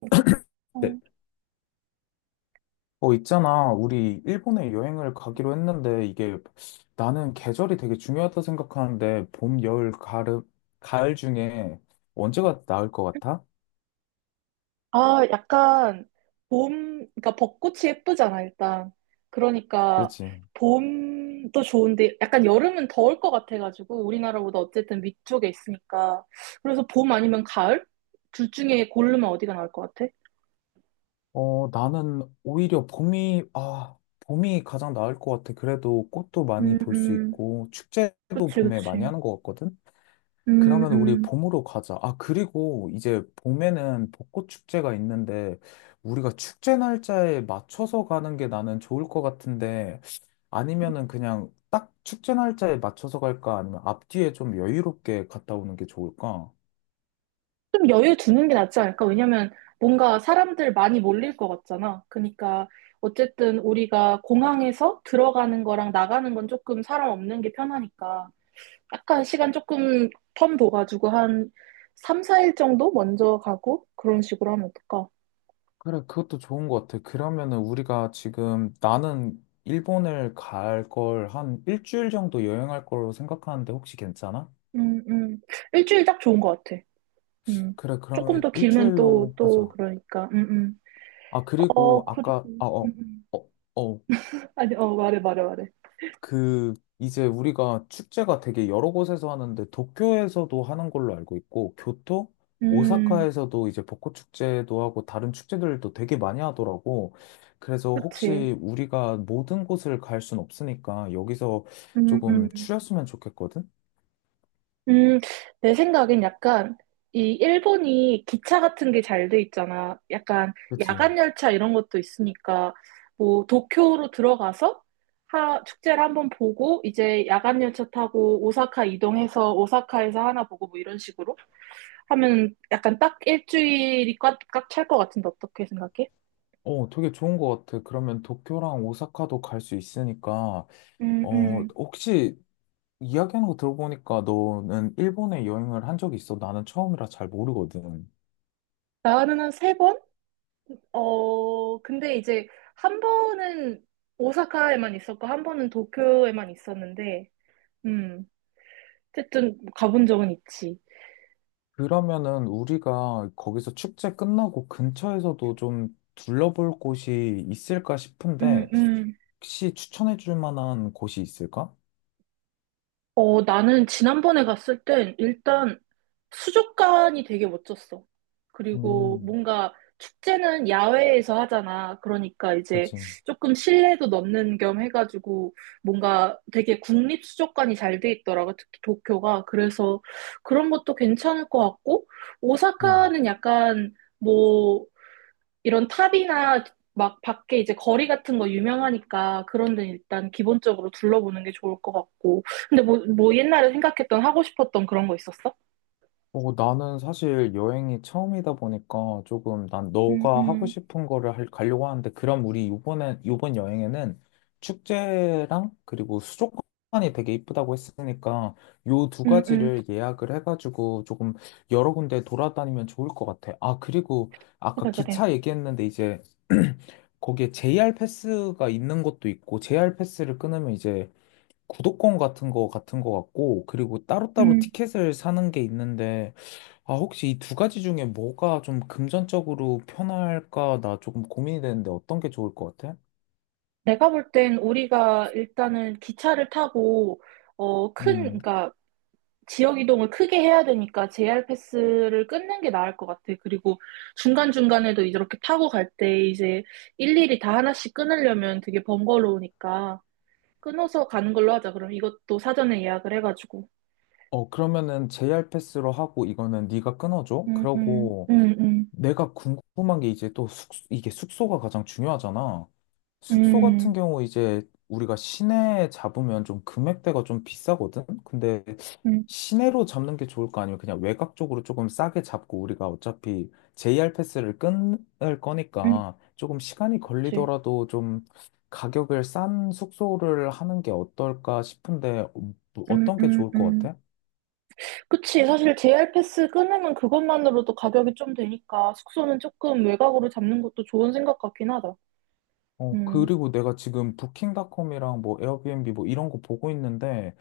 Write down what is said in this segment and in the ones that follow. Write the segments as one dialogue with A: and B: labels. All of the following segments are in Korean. A: 그러니까,
B: 네.
A: 어.
B: 있잖아. 우리 일본에 여행을 가기로 했는데 이게 나는 계절이 되게 중요하다 생각하는데 봄, 여름, 가을 중에 언제가 나을 것 같아?
A: 아, 약간 봄, 그러니까 벚꽃이 예쁘잖아, 일단. 그러니까
B: 그렇지.
A: 봄도 좋은데 약간 여름은 더울 것 같아가지고 우리나라보다 어쨌든 위쪽에 있으니까. 그래서 봄 아니면 가을? 둘 중에 고르면 어디가 나을 것 같아?
B: 나는 오히려 봄이 가장 나을 것 같아. 그래도 꽃도 많이
A: 음,
B: 볼 수
A: 음.
B: 있고 축제도
A: 그치,
B: 봄에 많이
A: 그치.
B: 하는 것 같거든?
A: 음,
B: 그러면 우리
A: 음.
B: 봄으로 가자. 아, 그리고 이제 봄에는 벚꽃 축제가 있는데 우리가 축제 날짜에 맞춰서 가는 게 나는 좋을 것 같은데 아니면은 그냥 딱 축제 날짜에 맞춰서 갈까? 아니면 앞뒤에 좀 여유롭게 갔다 오는 게 좋을까?
A: 좀 여유 두는 게 낫지 않을까? 왜냐면 뭔가 사람들 많이 몰릴 것 같잖아. 그러니까 어쨌든 우리가 공항에서 들어가는 거랑 나가는 건 조금 사람 없는 게 편하니까 약간 시간 조금 텀 둬가지고 한 3, 4일 정도 먼저 가고 그런 식으로 하면 어떨까?
B: 그래, 그것도 좋은 것 같아. 그러면은 우리가 지금 나는 일본을 갈 걸 한 일주일 정도 여행할 걸로 생각하는데 혹시 괜찮아?
A: 음, 음. 일주일 딱 좋은 것 같아. 음.
B: 그래,
A: 조금
B: 그러면
A: 더 길면 또,
B: 일주일로
A: 또
B: 하자.
A: 그러니까. 음.
B: 아,
A: 어,
B: 그리고
A: 그리고.
B: 아까, 아, 어, 어, 어,
A: 아니, 어, 말해, 말해, 말해.
B: 그, 이제 우리가 축제가 되게 여러 곳에서 하는데, 도쿄에서도 하는 걸로 알고 있고, 교토?
A: 음,
B: 오사카에서도 이제 벚꽃 축제도 하고, 다른 축제들도 되게 많이 하더라고. 그래서
A: 그치.
B: 혹시 우리가 모든 곳을 갈 순 없으니까, 여기서
A: 음,
B: 조금
A: 음.
B: 추렸으면 좋겠거든?
A: 음, 내 생각엔 약간 이 일본이 기차 같은 게 잘 돼 있잖아. 약간
B: 그치?
A: 야간 열차 이런 것도 있으니까 뭐 도쿄로 들어가서 하, 축제를 한번 보고 이제 야간 열차 타고 오사카 이동해서 오사카에서 하나 보고 뭐 이런 식으로 하면 약간 딱 일주일이 꽉꽉 찰 것 같은데 어떻게 생각해?
B: 되게 좋은 것 같아. 그러면 도쿄랑 오사카도 갈 수 있으니까,
A: 음, 음.
B: 혹시 이야기하는 거 들어보니까 너는 일본에 여행을 한 적이 있어? 나는 처음이라 잘 모르거든.
A: 나는 한 세 번? 어, 근데 이제 한 번은 오사카에만 있었고 한 번은 도쿄에만 있었는데 음, 어쨌든 가본 적은 있지.
B: 그러면은 우리가 거기서 축제 끝나고 근처에서도 좀 둘러볼 곳이 있을까
A: 음,
B: 싶은데
A: 음.
B: 혹시 추천해 줄 만한 곳이 있을까?
A: 어, 나는 지난번에 갔을 땐 일단 수족관이 되게 멋졌어. 그리고
B: 음,
A: 뭔가 축제는 야외에서 하잖아. 그러니까 이제
B: 그치.
A: 조금 실내도 넣는 겸 해가지고 뭔가 되게 국립 수족관이 잘 돼 있더라고. 특히 도쿄가. 그래서 그런 것도 괜찮을 것 같고,
B: 음.
A: 오사카는 약간 뭐 이런 탑이나 막 밖에 이제 거리 같은 거 유명하니까 그런 데는 일단 기본적으로 둘러보는 게 좋을 것 같고. 근데 뭐, 뭐 옛날에 생각했던 하고 싶었던 그런 거 있었어?
B: 나는 사실 여행이 처음이다 보니까 조금 난
A: 음,
B: 너가 하고
A: 음,
B: 싶은 거를 가려고 하는데 그럼 우리 이번에 이번 여행에는 축제랑 그리고 수족관이 되게 이쁘다고 했으니까 요 두
A: 음, 음,
B: 가지를 예약을 해가지고 조금 여러 군데 돌아다니면 좋을 것 같아. 아, 그리고 아까
A: 그래, 그래.
B: 기차 얘기했는데 이제 거기에 JR 패스가 있는 것도 있고 JR 패스를 끊으면 이제 구독권 같은 거 같고, 그리고 따로따로
A: 음,
B: 티켓을 사는 게 있는데, 아, 혹시 이 두 가지 중에 뭐가 좀 금전적으로 편할까? 나 조금 고민이 되는데 어떤 게 좋을 것 같아?
A: 내가 볼 땐 우리가 일단은 기차를 타고, 어, 큰,
B: 음,
A: 그러니까 지역 이동을 크게 해야 되니까 JR 패스를 끊는 게 나을 것 같아. 그리고 중간중간에도 이렇게 타고 갈 때 이제 일일이 다 하나씩 끊으려면 되게 번거로우니까. 끊어서 가는 걸로 하자. 그럼 이것도 사전에 예약을 해가지고.
B: 그러면은 JR 패스로 하고 이거는 네가 끊어줘.
A: 음, 음,
B: 그러고
A: 음, 음,
B: 내가 궁금한 게 이제 또 이게 숙소가 가장 중요하잖아. 숙소 같은
A: 음,
B: 경우 이제 우리가 시내에 잡으면 좀 금액대가 좀 비싸거든? 근데
A: 음, 음,
B: 시내로 잡는 게 좋을까? 아니면 그냥 외곽 쪽으로 조금 싸게 잡고 우리가 어차피 JR 패스를 끊을
A: 음,
B: 거니까 조금 시간이
A: 그치.
B: 걸리더라도 좀 가격을 싼 숙소를 하는 게 어떨까 싶은데
A: 음,
B: 어떤 게
A: 음,
B: 좋을 것
A: 음.
B: 같아?
A: 그치. 사실 JR 패스 끊으면 그것만으로도 가격이 좀 되니까 숙소는 조금 외곽으로 잡는 것도 좋은 생각 같긴 하다. 음,
B: 그리고 내가 지금 부킹닷컴이랑 뭐 에어비앤비 뭐 이런 거 보고 있는데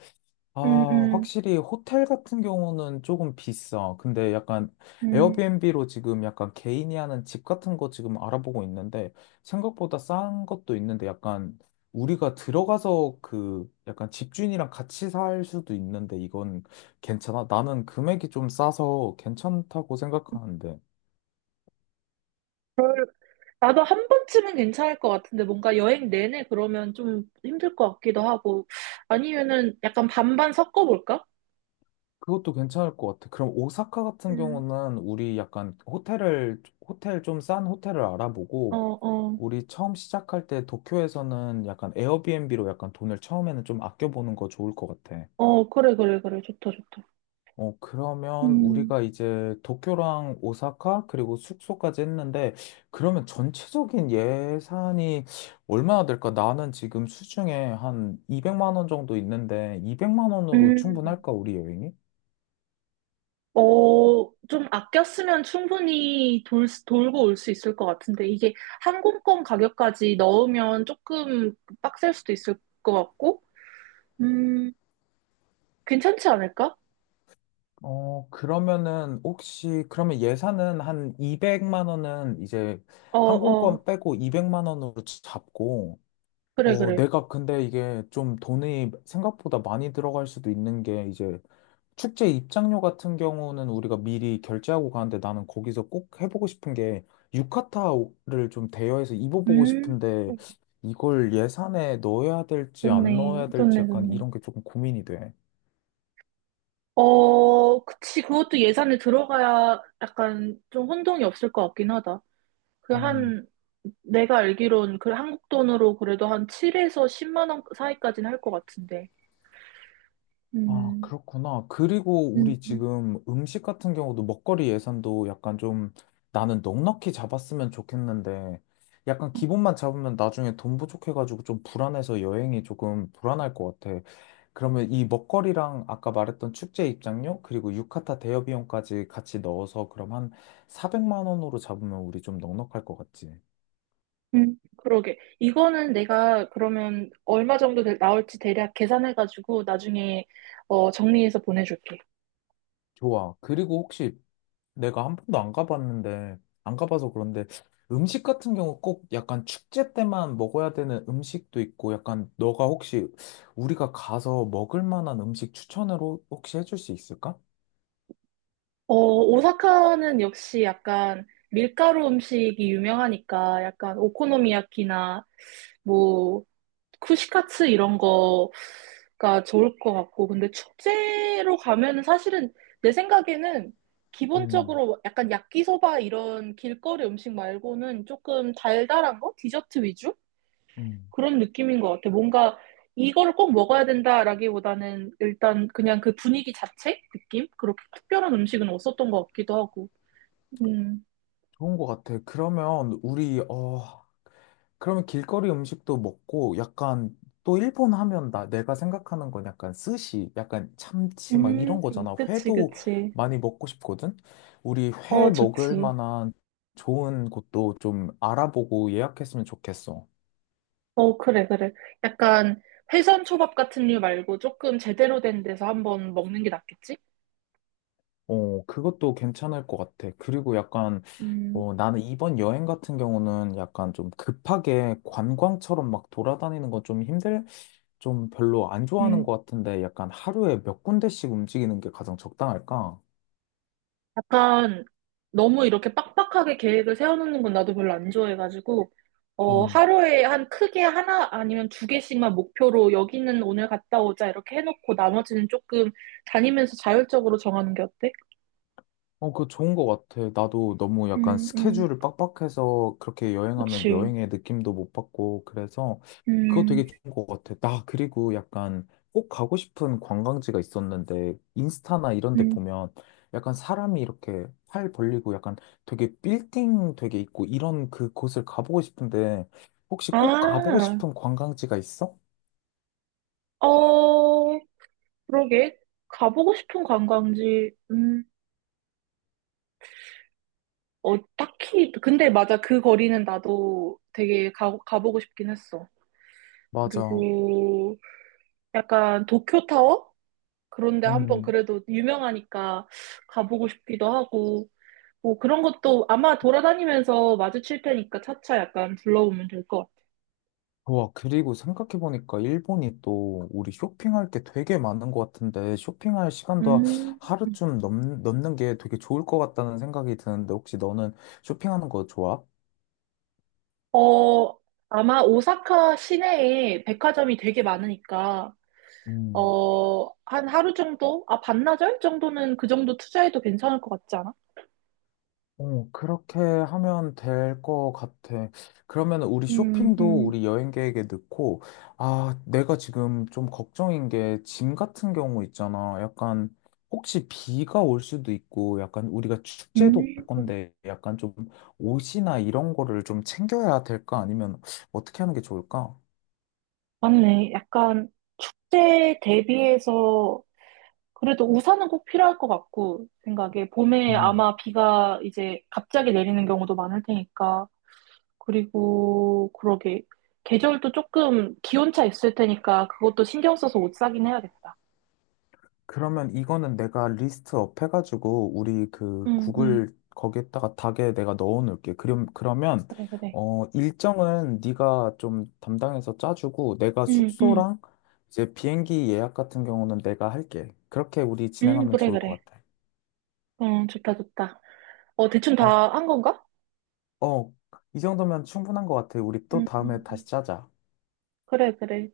A: 음,
B: 아,
A: 음,
B: 확실히 호텔 같은 경우는 조금 비싸. 근데 약간
A: 음.
B: 에어비앤비로 지금 약간 개인이 하는 집 같은 거 지금 알아보고 있는데 생각보다 싼 것도 있는데 약간 우리가 들어가서 그 약간 집주인이랑 같이 살 수도 있는데 이건 괜찮아? 나는 금액이 좀 싸서 괜찮다고 생각하는데
A: 나도 한 번쯤은 괜찮을 것 같은데 뭔가 여행 내내 그러면 좀 힘들 것 같기도 하고 아니면은 약간 반반 섞어볼까?
B: 그것도 괜찮을 것 같아. 그럼 오사카 같은
A: 음,
B: 경우는 우리 약간 호텔 좀 싼 호텔을
A: 어,
B: 알아보고
A: 어,
B: 우리 처음 시작할 때 도쿄에서는 약간 에어비앤비로 약간 돈을 처음에는 좀 아껴보는 거 좋을 것 같아.
A: 어, 그래, 그래, 그래. 좋다, 좋다.
B: 그러면
A: 음.
B: 우리가 이제 도쿄랑 오사카 그리고 숙소까지 했는데 그러면 전체적인 예산이 얼마나 될까? 나는 지금 수중에 한 200만 원 정도 있는데 200만 원으로
A: 음,
B: 충분할까? 우리 여행이?
A: 어, 좀 아꼈으면 충분히 돌고 올 수 있을 것 같은데, 이게 항공권 가격까지 넣으면 조금 빡셀 수도 있을 것 같고, 음, 괜찮지 않을까?
B: 그러면은 혹시 그러면 예산은 한 200만 원은 이제
A: 어, 어,
B: 항공권 빼고 200만 원으로 잡고
A: 그래, 그래.
B: 내가 근데 이게 좀 돈이 생각보다 많이 들어갈 수도 있는 게 이제 축제 입장료 같은 경우는 우리가 미리 결제하고 가는데 나는 거기서 꼭 해보고 싶은 게 유카타를 좀 대여해서 입어보고
A: 음,
B: 싶은데 이걸 예산에 넣어야 될지 안
A: 좋네,
B: 넣어야 될지
A: 좋네,
B: 약간
A: 좋네.
B: 이런 게 조금 고민이 돼.
A: 어, 그치, 그것도 예산에 들어가야 약간 좀 혼동이 없을 것 같긴 하다. 그
B: 음.
A: 한, 내가 알기론 그 한국 돈으로 그래도 한 7에서 10만 원 사이까지는 할 것 같은데.
B: 아,
A: 음,
B: 그렇구나. 그리고
A: 음,
B: 우리
A: 음,
B: 지금 음식 같은 경우도 먹거리 예산도 약간 좀 나는 넉넉히 잡았으면 좋겠는데 약간 기본만 잡으면 나중에 돈 부족해가지고 좀 불안해서 여행이 조금 불안할 것 같아. 그러면 이 먹거리랑 아까 말했던 축제 입장료 그리고 유카타 대여 비용까지 같이 넣어서 그럼 한 400만 원으로 잡으면 우리 좀 넉넉할 것 같지?
A: 그러게. 이거는 내가 그러면 얼마 정도 나올지 대략 계산해가지고 나중에 어, 정리해서 보내줄게.
B: 좋아. 그리고 혹시 내가 한 번도 안 가봤는데, 안 가봐서 그런데 음식 같은 경우 꼭 약간 축제 때만 먹어야 되는 음식도 있고, 약간 너가 혹시 우리가 가서 먹을 만한 음식 추천으로 혹시 해줄 수 있을까?
A: 어, 오사카는 역시 약간 밀가루 음식이 유명하니까 약간 오코노미야키나 뭐 쿠시카츠 이런 거가 좋을 것 같고, 근데 축제로 가면은 사실은 내 생각에는
B: 음,
A: 기본적으로 약간 야끼소바 이런 길거리 음식 말고는 조금 달달한 거? 디저트 위주?
B: 음,
A: 그런 느낌인 것 같아. 뭔가 이걸 꼭 먹어야 된다라기보다는 일단 그냥 그 분위기 자체? 느낌? 그렇게 특별한 음식은 없었던 것 같기도 하고. 음,
B: 좋은 것 같아. 그러면 길거리 음식도 먹고 약간 또 일본 하면 나 내가 생각하는 건 약간 스시, 약간 참치 막
A: 음,
B: 이런 거잖아.
A: 그치,
B: 회도
A: 그치.
B: 많이 먹고 싶거든. 우리 회
A: 어,
B: 먹을
A: 좋지.
B: 만한 좋은 곳도 좀 알아보고 예약했으면 좋겠어.
A: 어, 그래, 그래. 약간 회선 초밥 같은 류 말고 조금 제대로 된 데서 한번 먹는 게 낫겠지?
B: 그것도 괜찮을 것 같아. 그리고 약간
A: 음,
B: 나는 이번 여행 같은 경우는 약간 좀 급하게 관광처럼 막 돌아다니는 건 좀 별로 안 좋아하는
A: 음,
B: 것 같은데 약간 하루에 몇 군데씩 움직이는 게 가장 적당할까?
A: 약간 너무 이렇게 빡빡하게 계획을 세워놓는 건 나도 별로 안 좋아해가지고, 어,
B: 음,
A: 하루에 한 크게 하나 아니면 두 개씩만 목표로 여기는 오늘 갔다 오자 이렇게 해놓고 나머지는 조금 다니면서 자율적으로 정하는 게 어때?
B: 그거 좋은 것 같아. 나도 너무 약간
A: 음, 음,
B: 스케줄을 빡빡해서 그렇게 여행하면
A: 그치.
B: 여행의 느낌도 못 받고 그래서 그거
A: 음,
B: 되게 좋은 것 같아. 나 그리고 약간 꼭 가고 싶은 관광지가 있었는데 인스타나 이런 데
A: 음.
B: 보면 약간 사람이 이렇게 팔 벌리고 약간 되게 빌딩 되게 있고 이런 그 곳을 가보고 싶은데 혹시 꼭 가보고
A: 아,
B: 싶은 관광지가 있어?
A: 어, 그러게. 가보고 싶은 관광지, 어, 딱히, 근데 맞아. 그 거리는 나도 되게 가보고 싶긴 했어.
B: 맞아.
A: 그리고 약간 도쿄타워? 그런데 한번
B: 음,
A: 그래도 유명하니까 가보고 싶기도 하고, 뭐 그런 것도 아마 돌아다니면서 마주칠 테니까 차차 약간 둘러보면 될 것 같아.
B: 와, 그리고 생각해보니까 일본이 또 우리 쇼핑할 게 되게 많은 것 같은데 쇼핑할 시간도
A: 음,
B: 하루쯤 넘는 게 되게 좋을 것 같다는 생각이 드는데 혹시 너는 쇼핑하는 거 좋아?
A: 어, 아마 오사카 시내에 백화점이 되게 많으니까,
B: 음.
A: 어, 한 하루 정도? 아, 반나절 정도는 그 정도 투자해도 괜찮을 것 같지 않아?
B: 그렇게 하면 될 것 같아. 그러면 우리
A: 음,
B: 쇼핑도
A: 음,
B: 우리 여행 계획에 넣고, 아, 내가 지금 좀 걱정인 게 짐 같은 경우 있잖아. 약간 혹시 비가 올 수도 있고, 약간 우리가 축제도 갈
A: 음,
B: 건데, 약간 좀 옷이나 이런 거를 좀 챙겨야 될까? 아니면 어떻게 하는 게 좋을까?
A: 맞네. 약간 축제 대비해서 그래도 우산은 꼭 필요할 것 같고, 생각에. 봄에
B: 음.
A: 아마 비가 이제 갑자기 내리는 경우도 많을 테니까. 그리고, 그러게. 계절도 조금 기온차 있을 테니까 그것도 신경 써서 옷 사긴 해야겠다.
B: 그러면 이거는 내가 리스트업 해가지고 우리 그
A: 응, 응.
B: 구글 거기에다가 닥에 내가 넣어놓을게. 그럼 그러면
A: 그래, 그래.
B: 어 일정은 네가 좀 담당해서 짜주고 내가
A: 응, 응.
B: 숙소랑 이제 비행기 예약 같은 경우는 내가 할게. 그렇게 우리
A: 응,
B: 진행하면
A: 그래,
B: 좋을
A: 그래.
B: 것 같아.
A: 응, 좋다, 좋다. 어, 대충
B: 어,
A: 다 한 건가?
B: 어, 이 정도면 충분한 것 같아. 우리
A: 음,
B: 또
A: 음,
B: 다음에 다시
A: 음.
B: 짜자.
A: 그래, 그래.